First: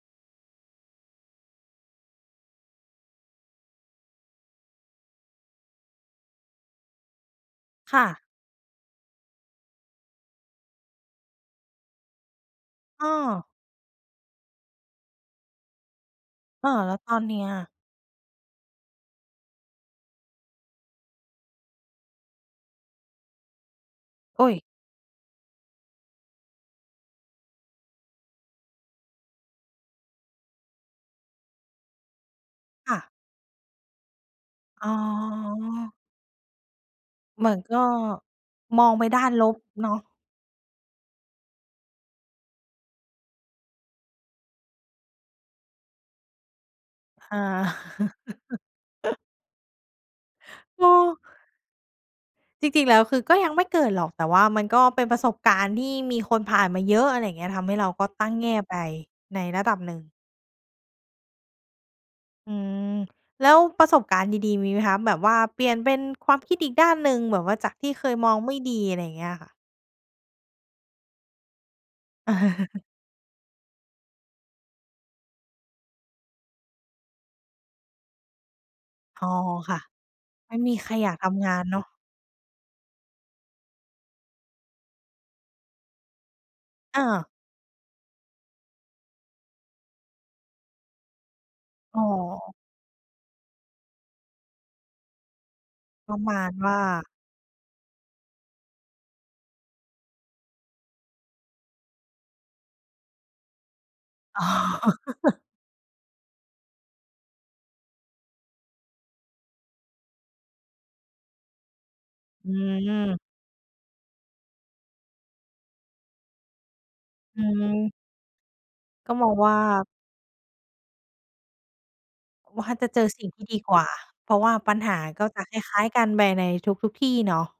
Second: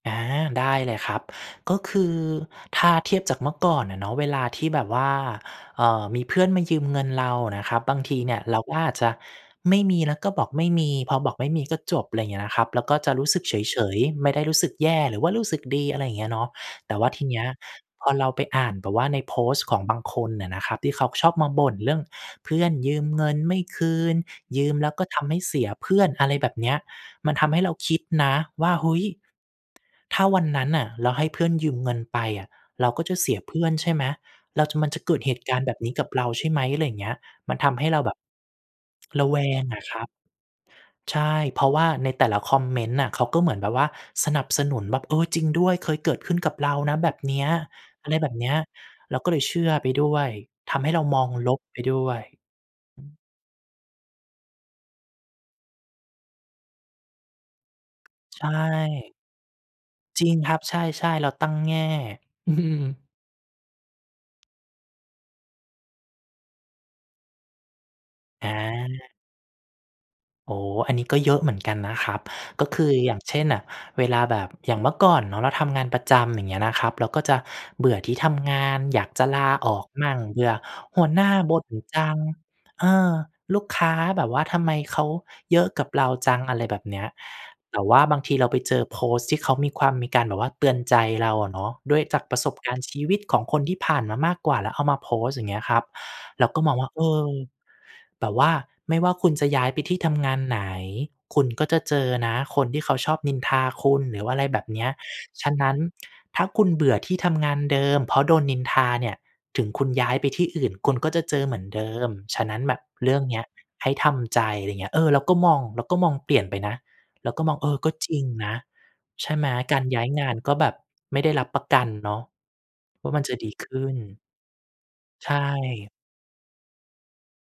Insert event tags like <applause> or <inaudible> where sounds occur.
อา ได้เลยครับ ก็คือถ้าเทียบจากเมื่อก่อนน่ะเนาะ เวลาที่แบบว่า เอ่อ มีเพื่อนมายืมเงินเรานะครับ บคา่งทีะ เนี่ย เราก็อาจจะไม่มี เราก็บอกไม่มี พอบอกไม่มีก็จบ อะไรอย่างเงี้ยนะครับ เราก็อ้จะรู้สึอ กเฉย ๆ ไม่ได้รู้สึกแย่ หรือว่ารู้สึกดี อะไรอย่างเงี้ยเนาะ เออ แแลต้่วว่ตาอทนีเเนีน้ี้ยยอะ? พอเราไปอ่านแบบว่า ในโพสต์ของบางคนน่ะนะครับ ที่เขาชอบมาบ่นเรื่องเพื่อนยืมเงินไม่คืน อุ๊ย ยืมแล้วก็ทำให้เสียเพื่อน อะไรแบบเนี้ย มันทำให้เราคิดนะว่า เฮ้ย! ถ้าวันนั้นน่ะ เราให้เพื่อนยืมเงินไปอะ เราค่กะ ็จะเสียเพื่อนใช่ไหม เราจะ อม๋ันจะเกิดเหตุการณ์แบบนีอ ้กับเราใช่ไหม อะไรอย่างเงี้ย เหมมืัอนนทก็ ำให้เราแบบมองไปด้ราะนแวลบงอะเนาคระ ับ ใช่ เพราะว่า ในแต่ละคอมเมนต์น่ะ เขาก็เหมือนแบบว่า สนับสนุนแบบ เออ จริงด้วย เคยเกิดขึ้นกับเรานะแบบเอนี้ย า อะไรแบบเนี้ย เรา<chuckles> ก็เลยเชื่อไปด้วย ทเำให้เราออ มองลบไปด้วย อจริง ๆ แล้ว ืคม ือก็ยังไม่เกิดหรอก แต่ว่ามันก็เป็นประสบการณ์ที่มีคนผ่านมาเยอะ อะไรอย่างเงี้ย ทำให้เราก็ตั้งใชแง่ไป่ ในระดับหนึ่ง จริงครับ ใช่ ๆ เราตั้งแง่ อือืม ม แล้วประสบการณ์ดี ๆ มีไหมคะ? แบบว่าเปลี่ยนเป็นความคิดอีกด้านหนึ่ง แบบว่าจากที่เคยมองอไม่ดี อะไรอย่าา งเงี้ยค่ะ อ๋อ อันนี้ก็เยอะเหมือนกันนะครับ ก็ค<chuckles> ือ อย่างเช่นน่ะ เวลาแบบ อย่างเมื่อก่อนเนาะ เราทำงานประจำ อย่างเงี้ยนะครับ เราก็จะเบื่อที่ทำงาน อยากจอ๋ะอ ลาอค่ะ อกมั่ง เบื่ไมอ่มีใครหัอยวากหนท้าำงบาน่นเนาะ จัง เออ ลูกค้าแบบว่าทำไมเขาเยอะกับเราจัง อะไรแบบเนอี้ย า แต่ว่าบางทีเราไปเจอโพสต์ที่เขามีความ มีการแบบว่าเตือนใจเราอะเนาะ ดอ้๋วยจากประสอ บการณ์ชีวิตของคนที่ผ่านมามากกว่า แล้วเอามาโพสต์ อย่างเงี้ยครับ ประมาเราณก็วมอ่งา ว่า เออ แบบว่าไม่ว่าคุณจะย้ายไปที่ทำงานไหน คุณก็จะเจอนะ คนที่เขาชอบนินทาคุณ หรือว่าออะไ๋รแบอ บเนี้ย <chuckles> ฉะนั้น ถ้าคุณเบื่อที่ทำงานเดิมเพราะโดนนินทาเนี่ย ถึงคุณย้ายไปที่อื่น คุณก็จะเจอเหมือนเดิม ฉอะืนั้นแบบเรื่ม องเนี้ย ให้ทำใจ อะไรอย่างเงี้ย เออ เราก็มอง เราก็มองเปลี่ยนไปนะ เราอก็มอง เออ กืม ็จริงนะ ก็มใชอง่ไหม ว่า การย้ายงานก็แบบไม่ได้รับประกันเนาะว่าจะเจวอ่า มสันิ่งจะที่ดีดีขกว่ึา ้น เพราะว่าปัญหาก็ใชจะคล้าย ่ ๆ กันไปในทุก ๆ ที่เนาะ